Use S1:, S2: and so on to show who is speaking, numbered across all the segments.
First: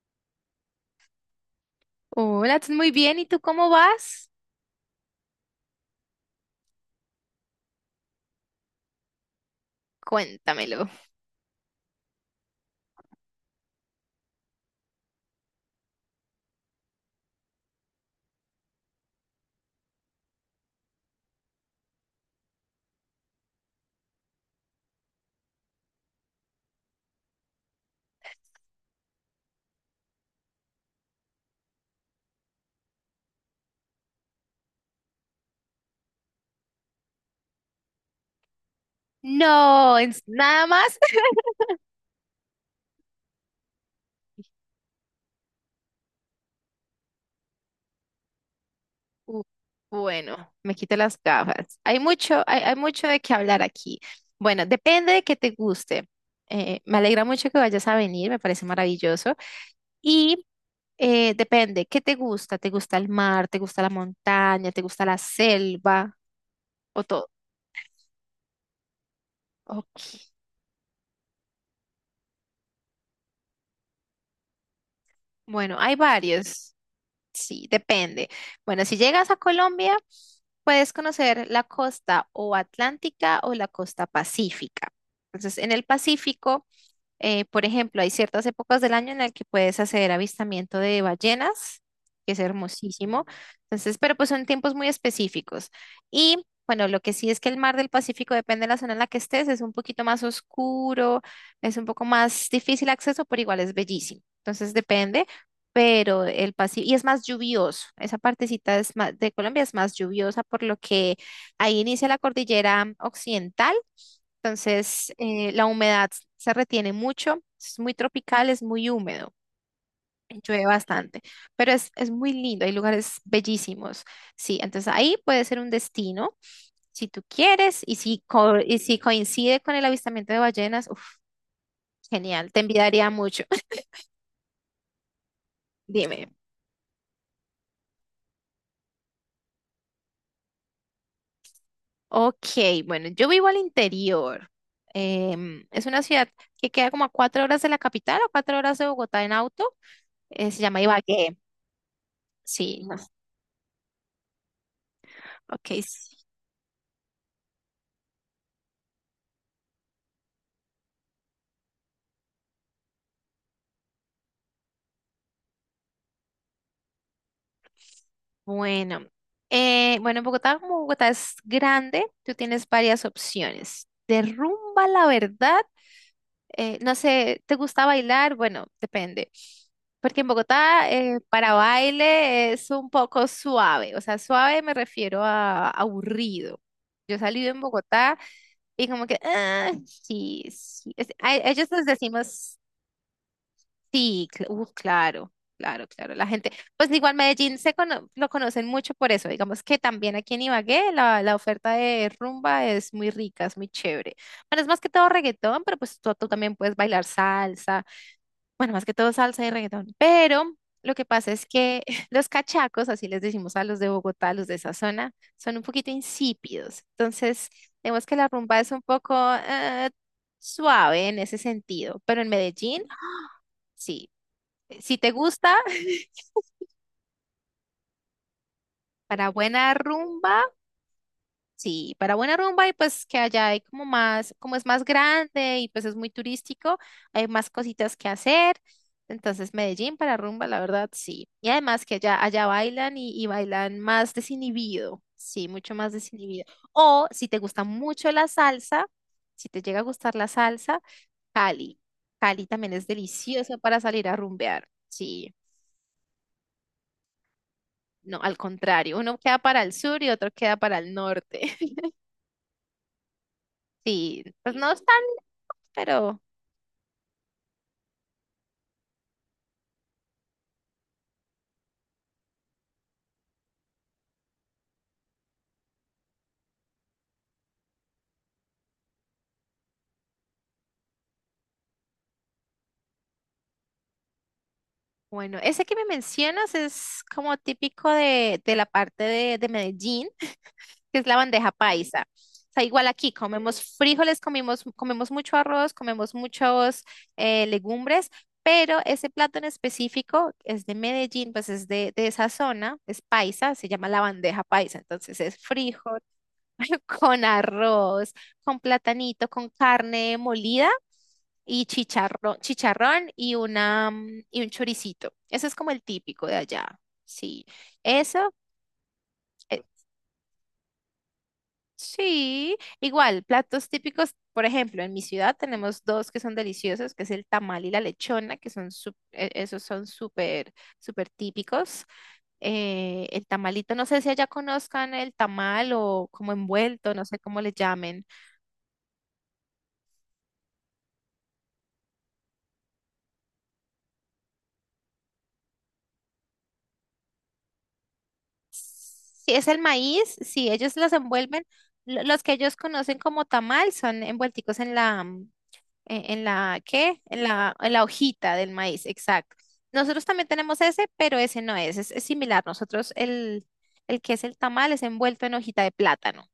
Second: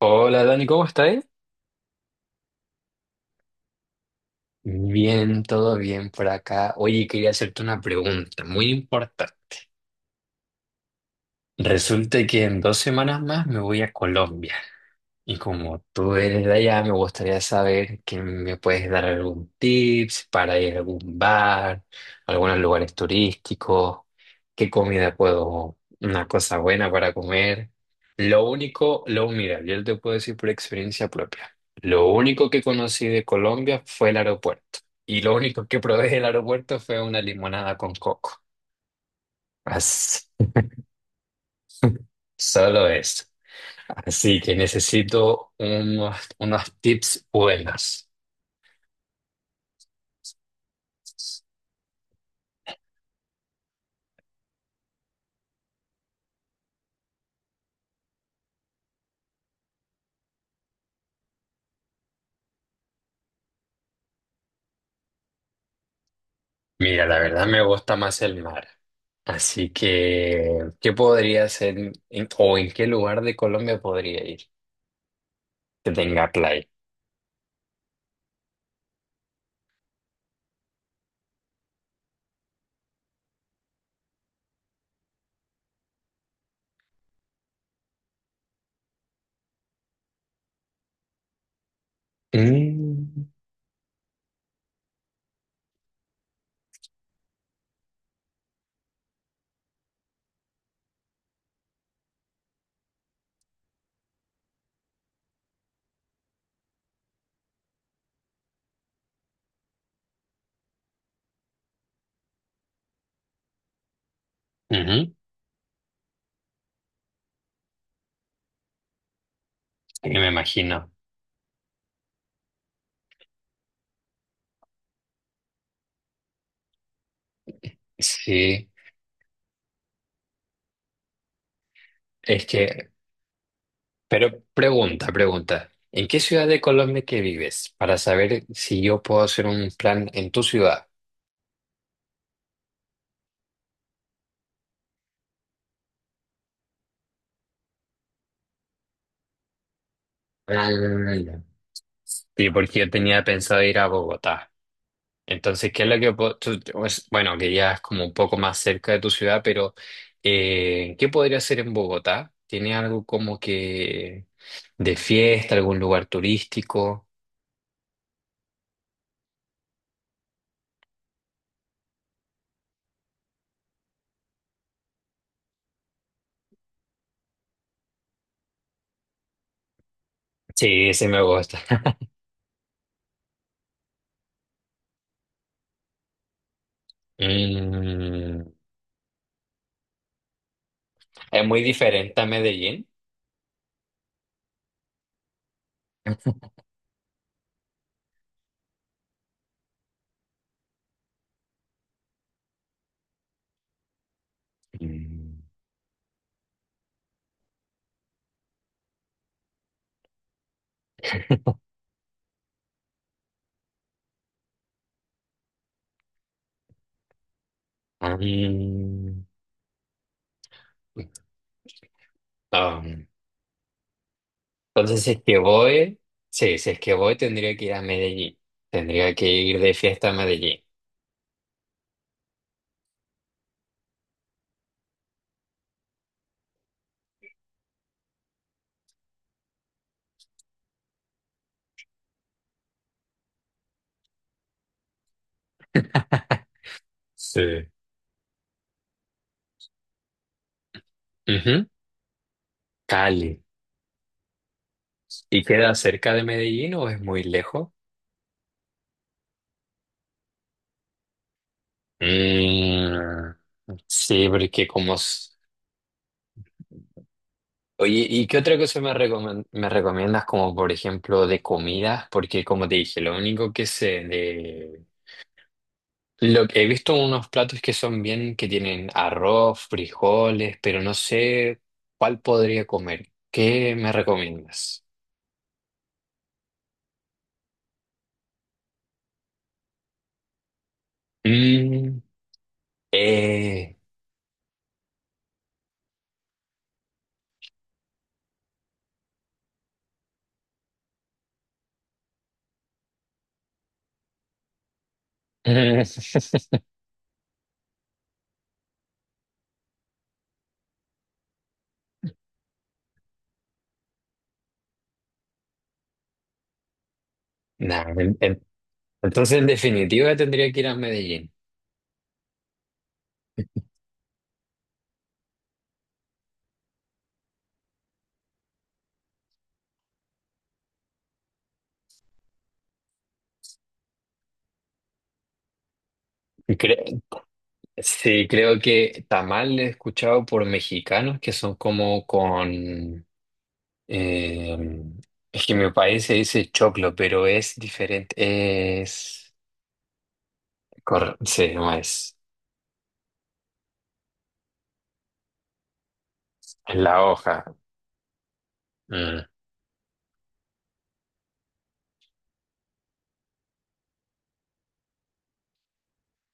S1: Hola Dani, ¿cómo estás?
S2: Hola, estás muy bien. ¿Y tú cómo vas?
S1: Bien, todo bien por acá. Oye, quería hacerte una pregunta muy importante.
S2: Cuéntamelo.
S1: Resulta que en 2 semanas más me voy a Colombia. Y como tú eres de allá, me gustaría saber que me puedes dar algún tips para ir a algún bar, algunos lugares turísticos, qué comida puedo, una cosa buena para comer. Lo único, lo mira, yo te puedo decir por experiencia propia. Lo único que conocí de Colombia fue el aeropuerto. Y lo único que probé del aeropuerto fue una limonada con coco.
S2: No,
S1: Así,
S2: es nada más.
S1: solo eso. Así que necesito unos tips buenos.
S2: Uh, bueno, me quito las gafas. Hay mucho de qué hablar aquí. Bueno, depende de qué te guste. Me alegra mucho que vayas a venir, me parece maravilloso. Y depende, ¿qué te gusta? ¿Te gusta el mar? ¿Te gusta la montaña? ¿Te gusta la selva? ¿O
S1: Mira, la
S2: todo?
S1: verdad me gusta más el mar. Así
S2: Ok.
S1: que, ¿qué podría hacer o en qué lugar de Colombia podría ir
S2: Bueno,
S1: que
S2: hay
S1: tenga playa?
S2: varios. Sí, depende. Bueno, si llegas a Colombia, puedes conocer la costa o atlántica o la costa pacífica. Entonces, en el Pacífico por ejemplo, hay ciertas épocas del año en las que puedes hacer avistamiento de ballenas, que es hermosísimo.
S1: Mm,
S2: Entonces, pero pues son tiempos muy específicos. Y bueno, lo que sí es que el mar del Pacífico, depende de la zona en la que estés, es un poquito más oscuro, es un poco más difícil acceso, pero igual es bellísimo. Entonces, depende, pero el Pacífico, y es más lluvioso. Esa partecita es más, de Colombia es más lluviosa, por lo que ahí inicia la cordillera occidental. Entonces,
S1: ujú,
S2: la humedad se retiene mucho, es muy tropical, es muy húmedo,
S1: sí, me
S2: llueve
S1: imagino.
S2: bastante, pero es muy lindo, hay lugares bellísimos. Sí, entonces ahí puede ser un destino si tú quieres y si, co-
S1: Sí,
S2: y si coincide con el avistamiento de ballenas, uf,
S1: es
S2: genial, te
S1: que,
S2: envidiaría mucho.
S1: pero pregunta. ¿En qué
S2: Dime.
S1: ciudad de Colombia que vives? Para saber si yo puedo hacer un plan en tu ciudad.
S2: Ok, bueno, yo vivo al interior. Es una ciudad que queda como a 4 horas de la capital o 4 horas de Bogotá en auto. Se
S1: Ah,
S2: llama Ibagué.
S1: ya. Sí, porque
S2: Sí,
S1: yo
S2: no.
S1: tenía pensado ir a Bogotá.
S2: Ok,
S1: Entonces, ¿qué es lo que... pues, bueno, que ya es como un poco más cerca de tu ciudad, pero ¿qué podría hacer en Bogotá? ¿Tiene algo como que de fiesta, algún lugar turístico?
S2: bueno, bueno, Bogotá, como Bogotá es grande, tú tienes varias opciones. De rumba, la verdad, no sé, ¿te gusta bailar? Bueno, depende. Porque en Bogotá,
S1: Sí, sí me
S2: para
S1: gusta.
S2: baile es un poco suave. O sea, suave me refiero a aburrido. Yo salí en Bogotá
S1: Mm,
S2: y como que, ah, sí, sí.
S1: es muy
S2: Ellos les
S1: diferente a
S2: decimos
S1: Medellín.
S2: sí, claro, claro, claro. La gente, pues igual Medellín lo conocen mucho por eso. Digamos que también aquí en Ibagué la oferta de rumba es muy rica, es muy chévere. Bueno, es más que todo
S1: Mm.
S2: reggaetón, pero pues tú también puedes bailar salsa. Bueno, más que todo salsa y reggaetón. Pero lo que pasa es que los cachacos, así les decimos a los de Bogotá, a los de esa zona, son un poquito insípidos. Entonces, digamos que
S1: Ah,
S2: la rumba es un poco
S1: mm.
S2: eh, suave en ese sentido. Pero en
S1: Ah,
S2: Medellín, sí, si
S1: Entonces, si
S2: te
S1: es que
S2: gusta,
S1: voy, sí, si es que voy, tendría que ir a Medellín. Tendría que
S2: para
S1: ir de
S2: buena
S1: fiesta a
S2: rumba,
S1: Medellín.
S2: sí, para buena rumba y pues que allá hay como más, como es más grande y pues es muy turístico, hay más cositas que hacer. Entonces, Medellín para rumba, la verdad, sí. Y además que allá, allá bailan y bailan más desinhibido, sí, mucho más desinhibido. O si te gusta
S1: Sí.
S2: mucho la salsa, si te llega a gustar la salsa,
S1: Ujú.
S2: Cali. Cali también es
S1: Cali.
S2: delicioso para salir a rumbear, sí.
S1: ¿Y queda cerca de Medellín o es muy lejos?
S2: No, al contrario, uno queda para el sur y otro queda para el norte.
S1: Mm,
S2: Sí,
S1: sí,
S2: pues
S1: porque
S2: no están, pero
S1: oye, ¿y qué otra cosa me recomiendas como por ejemplo de comidas? Porque como te dije, lo único que sé de... Lo que he visto unos platos que son bien, que tienen arroz, frijoles, pero no sé cuál podría comer. ¿Qué me recomiendas?
S2: bueno, ese que me mencionas es como típico de la parte de Medellín, que es la bandeja
S1: Mm,
S2: paisa. O sea, igual aquí comemos
S1: eh.
S2: frijoles, comimos, comemos mucho arroz, comemos muchos legumbres, pero ese plato en específico es de Medellín, pues es de esa zona, es paisa, se llama la bandeja paisa. Entonces es frijol con arroz, con platanito, con carne molida y chicharrón, chicharrón y una y un choricito. Ese es como el típico de allá. Sí.
S1: Nah,
S2: Eso,
S1: entonces en
S2: eh,
S1: definitiva tendría que ir a Medellín.
S2: sí. Igual, platos típicos, por ejemplo, en mi ciudad tenemos dos que son deliciosos, que es el tamal y la lechona, que son esos son súper súper típicos. El tamalito, no sé si allá conozcan el tamal o como envuelto,
S1: Cre-
S2: no sé cómo le llamen.
S1: sí, creo que tamal he escuchado por mexicanos que son como con... eh, es que en mi país se dice choclo, pero es diferente.
S2: Si
S1: Es...
S2: es el maíz, si ellos los envuelven,
S1: sí, no es.
S2: los que ellos conocen como tamal son envuelticos en la,
S1: Es
S2: ¿qué?
S1: la
S2: En
S1: hoja.
S2: la, en la hojita del maíz,
S1: Mm.
S2: exacto. Nosotros también tenemos ese, pero ese no es similar. Nosotros el que es el tamal es envuelto en hojita de plátano.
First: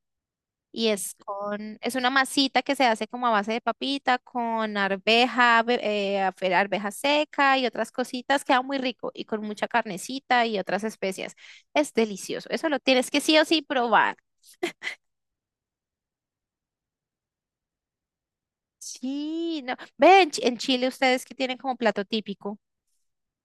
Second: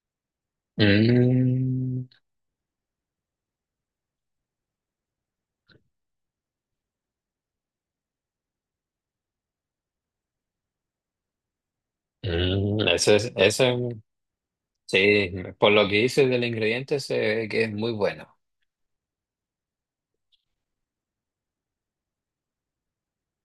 S2: Y es con, es
S1: Mm,
S2: una masita que se hace como a base de papita, con arveja, arveja seca y otras cositas. Queda muy rico y con mucha carnecita y otras especias. Es delicioso. Eso lo tienes
S1: eso
S2: que
S1: es...
S2: sí o sí probar.
S1: Sí, por lo que dices del ingrediente, sé que es muy bueno.
S2: Sí, no. Ven, en Chile ustedes que tienen como plato típico.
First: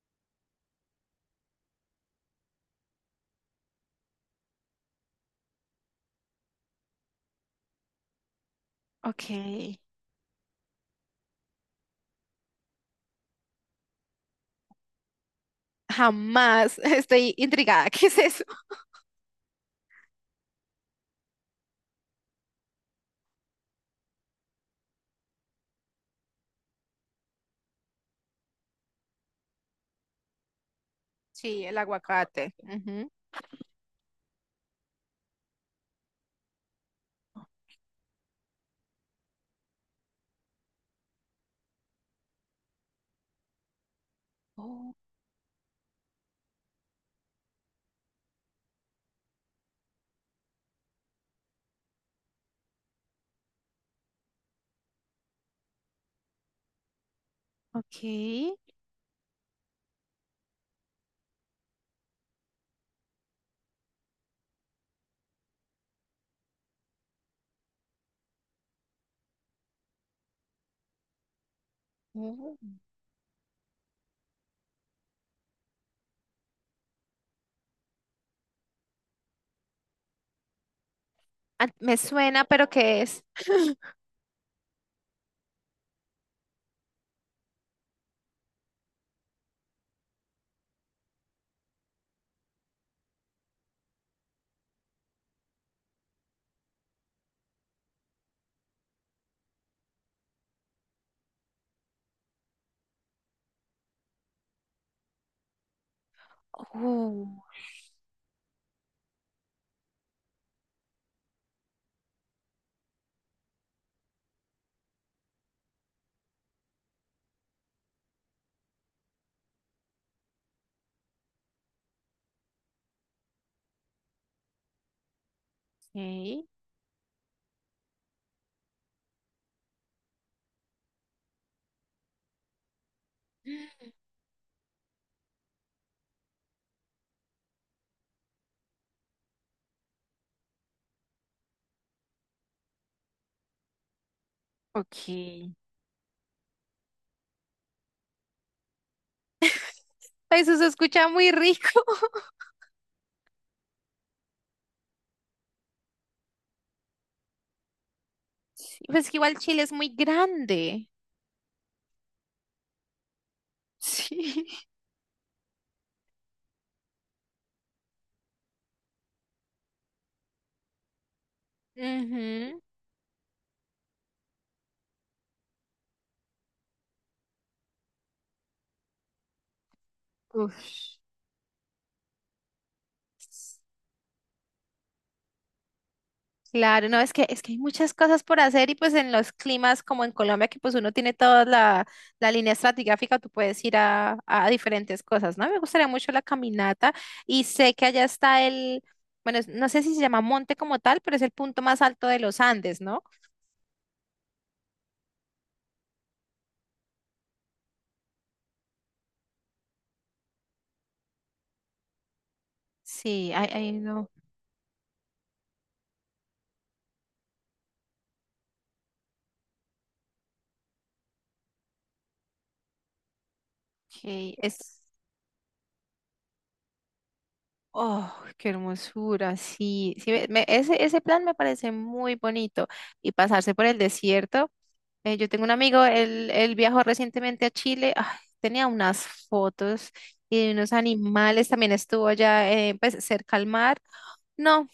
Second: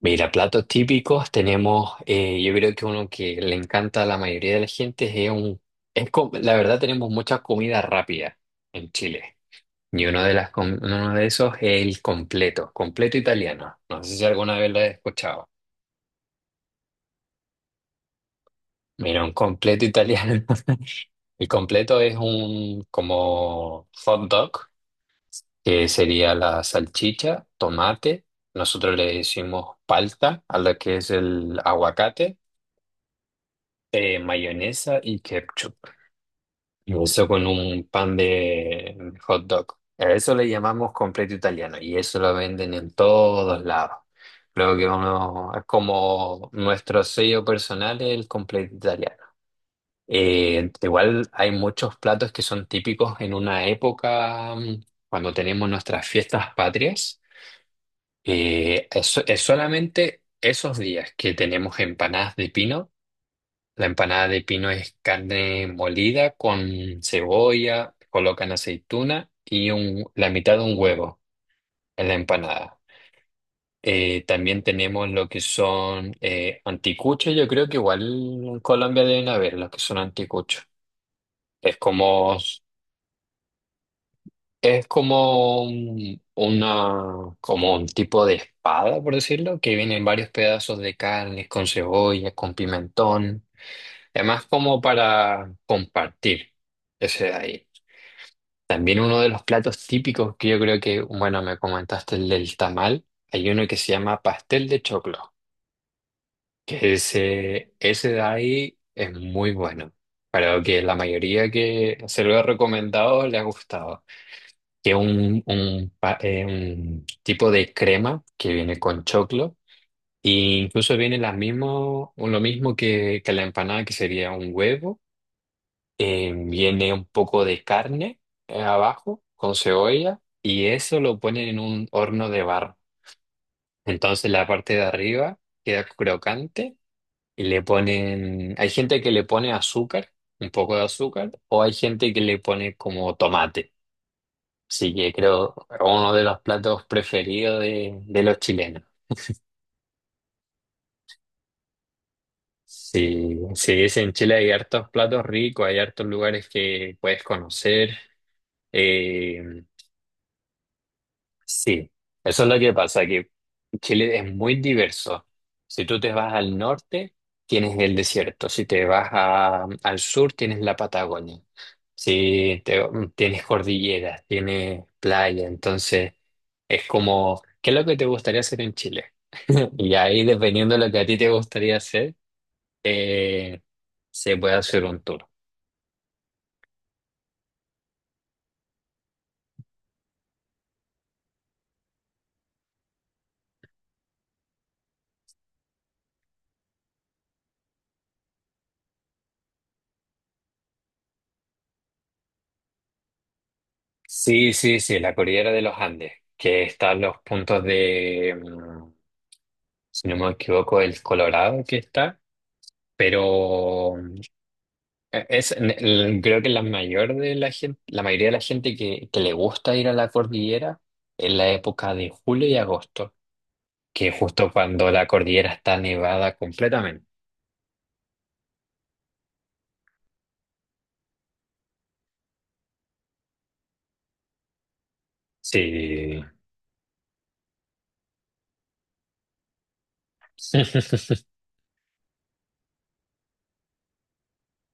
S1: Mira, platos típicos tenemos, yo creo que uno que le encanta a la mayoría de la gente es un, la verdad tenemos mucha comida rápida en Chile
S2: Ok.
S1: y uno de esos es el completo, completo italiano. No sé si alguna vez lo has escuchado.
S2: Jamás. Estoy intrigada. ¿Qué es eso?
S1: Mira, un completo italiano. El completo es un como hot dog, que sería la salchicha, tomate. Nosotros le decimos palta a lo que es el
S2: Sí, el
S1: aguacate.
S2: aguacate. Ujú.
S1: Mayonesa y ketchup. Y eso con un pan de hot dog. A eso le llamamos completo italiano y eso lo venden en todos lados. Creo que
S2: Oh,
S1: uno es como nuestro sello personal es el completo italiano. Igual hay muchos platos que son típicos en una época, cuando tenemos nuestras fiestas patrias.
S2: ok.
S1: Es solamente esos días que tenemos empanadas de pino. La empanada de pino es carne molida con cebolla, colocan aceituna y la mitad de un huevo en la
S2: Oh.
S1: empanada. También tenemos lo que son anticuchos, yo creo que igual en Colombia deben haber los que son anticuchos.
S2: Ah,
S1: Es
S2: me
S1: como,
S2: suena, pero ¿qué es?
S1: es como como un tipo de espada, por decirlo, que vienen varios pedazos de carne con cebolla, con pimentón, además como para compartir ese de ahí. También uno de los platos típicos que yo creo que, bueno, me comentaste el del tamal, hay uno que se llama pastel de choclo, que
S2: Oh,
S1: ese de ahí es muy bueno. Creo que la mayoría que se lo he recomendado le ha gustado. Que es un tipo de crema que viene con choclo, e incluso viene la mismo, lo mismo que la empanada, que sería un huevo
S2: ok.
S1: viene un poco de carne abajo con cebolla y eso lo ponen en un horno de barro. Entonces la parte de arriba queda crocante y le ponen, hay gente que le pone azúcar, un poco de azúcar, o hay gente que le pone como tomate. Así que
S2: Ok.
S1: creo uno de los platos preferidos de los chilenos.
S2: Eso se escucha muy rico.
S1: Sí, sí, es en Chile hay hartos platos ricos, hay hartos lugares que puedes conocer.
S2: Sí, pues que igual
S1: Eh,
S2: Chile es muy grande.
S1: Sí, eso es lo que pasa, que Chile es
S2: Sí.
S1: muy diverso. Si tú te vas al norte, tienes el desierto. Si te vas al sur, tienes la Patagonia. Si
S2: Ujú.
S1: te- Tienes cordilleras, tienes playa. Entonces, es como, ¿qué es lo que te gustaría hacer en Chile? Y ahí, dependiendo de
S2: Uf.
S1: lo que a ti te gustaría hacer, eh, se puede hacer un tour.
S2: Claro, no, es que hay muchas cosas por hacer y pues en los climas como en Colombia que pues uno tiene toda la línea estratigráfica, tú puedes ir a diferentes cosas, ¿no? Me gustaría mucho la caminata y sé que allá está el, bueno, no sé si se llama monte como tal, pero es el punto más alto de los Andes, ¿no?
S1: Sí, sí, sí, la cordillera de los Andes, que están los puntos de, si no me equivoco, el Colorado que está,
S2: Sí, ahí ahí
S1: pero
S2: no.
S1: creo que la mayoría de la gente que le gusta ir a la cordillera es la época de julio y agosto, que es
S2: Ok.
S1: justo
S2: Es,
S1: cuando la cordillera está nevada completamente.
S2: oh, qué hermosura, sí. Sí, ese plan me parece muy bonito. Y pasarse por el desierto. Yo tengo un amigo,
S1: Sí.
S2: él viajó recientemente a Chile. Ay, tenía unas fotos y unos animales. También estuvo allá pues, cerca al mar. No,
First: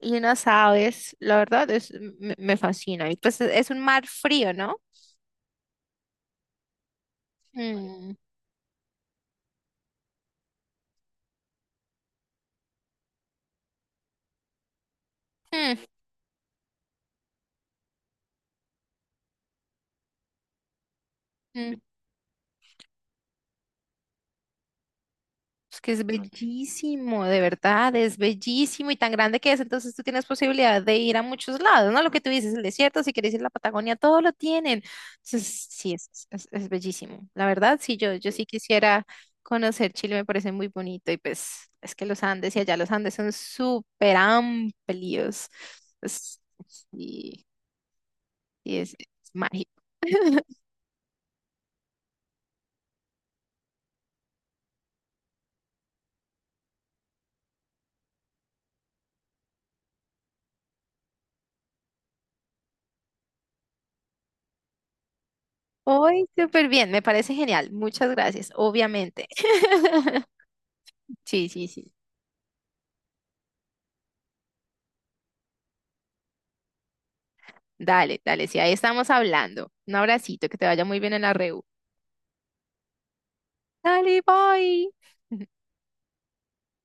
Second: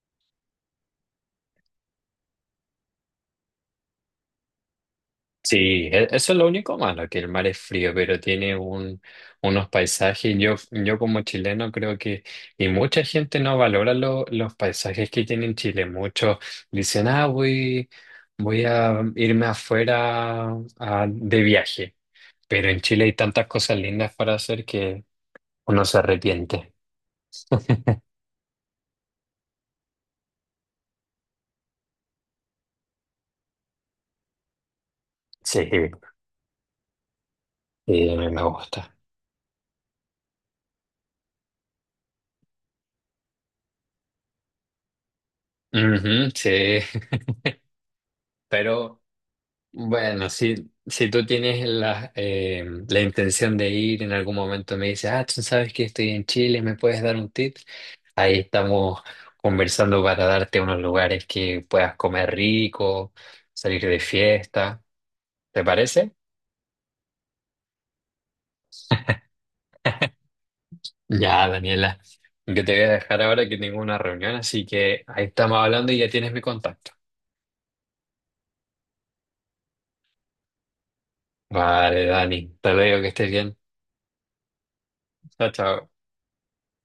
S2: y unas aves. La verdad, es, me fascina. Y pues es un mar frío, ¿no?
S1: Sí, eso es lo único malo, que el mar es frío,
S2: Mm,
S1: pero tiene un, unos paisajes. Yo como chileno creo que, y mucha gente no valora los paisajes que tiene
S2: mm,
S1: Chile. Muchos dicen, ah, voy a irme afuera de
S2: mm.
S1: viaje. Pero en Chile hay tantas cosas lindas para hacer que
S2: Es
S1: uno
S2: que
S1: se
S2: es
S1: arrepiente.
S2: bellísimo, de verdad, es bellísimo y tan grande que es. Entonces tú tienes posibilidad de ir a muchos lados, ¿no? Lo que tú dices, el desierto, si quieres ir a la Patagonia, todo lo tienen. Entonces,
S1: Sí,
S2: sí, es bellísimo. La verdad, sí, yo,
S1: sí,
S2: yo
S1: me
S2: sí
S1: gusta.
S2: quisiera conocer Chile, me parece muy bonito. Y pues es que los Andes y allá los Andes son súper amplios.
S1: Ujú,
S2: Es-
S1: sí,
S2: y, y es
S1: pero...
S2: es mágico.
S1: Bueno, si tú tienes la, la intención de ir en algún momento, me dices, ah, tú sabes que estoy en Chile, ¿me puedes dar un tip? Ahí estamos conversando para darte unos lugares que puedas comer rico, salir de fiesta. ¿Te parece?
S2: Hoy, súper bien, me parece genial. Muchas gracias, obviamente.
S1: Ya,
S2: Sí, sí, sí.
S1: Daniela, yo te voy a dejar ahora que tengo una reunión, así que ahí estamos hablando y ya tienes mi contacto.
S2: Dale, dale, si ahí estamos hablando. Un abracito, que te vaya muy bien en la reu.
S1: Vale, Dani, te digo que estés bien.
S2: Dale, bye.
S1: Chao, chao.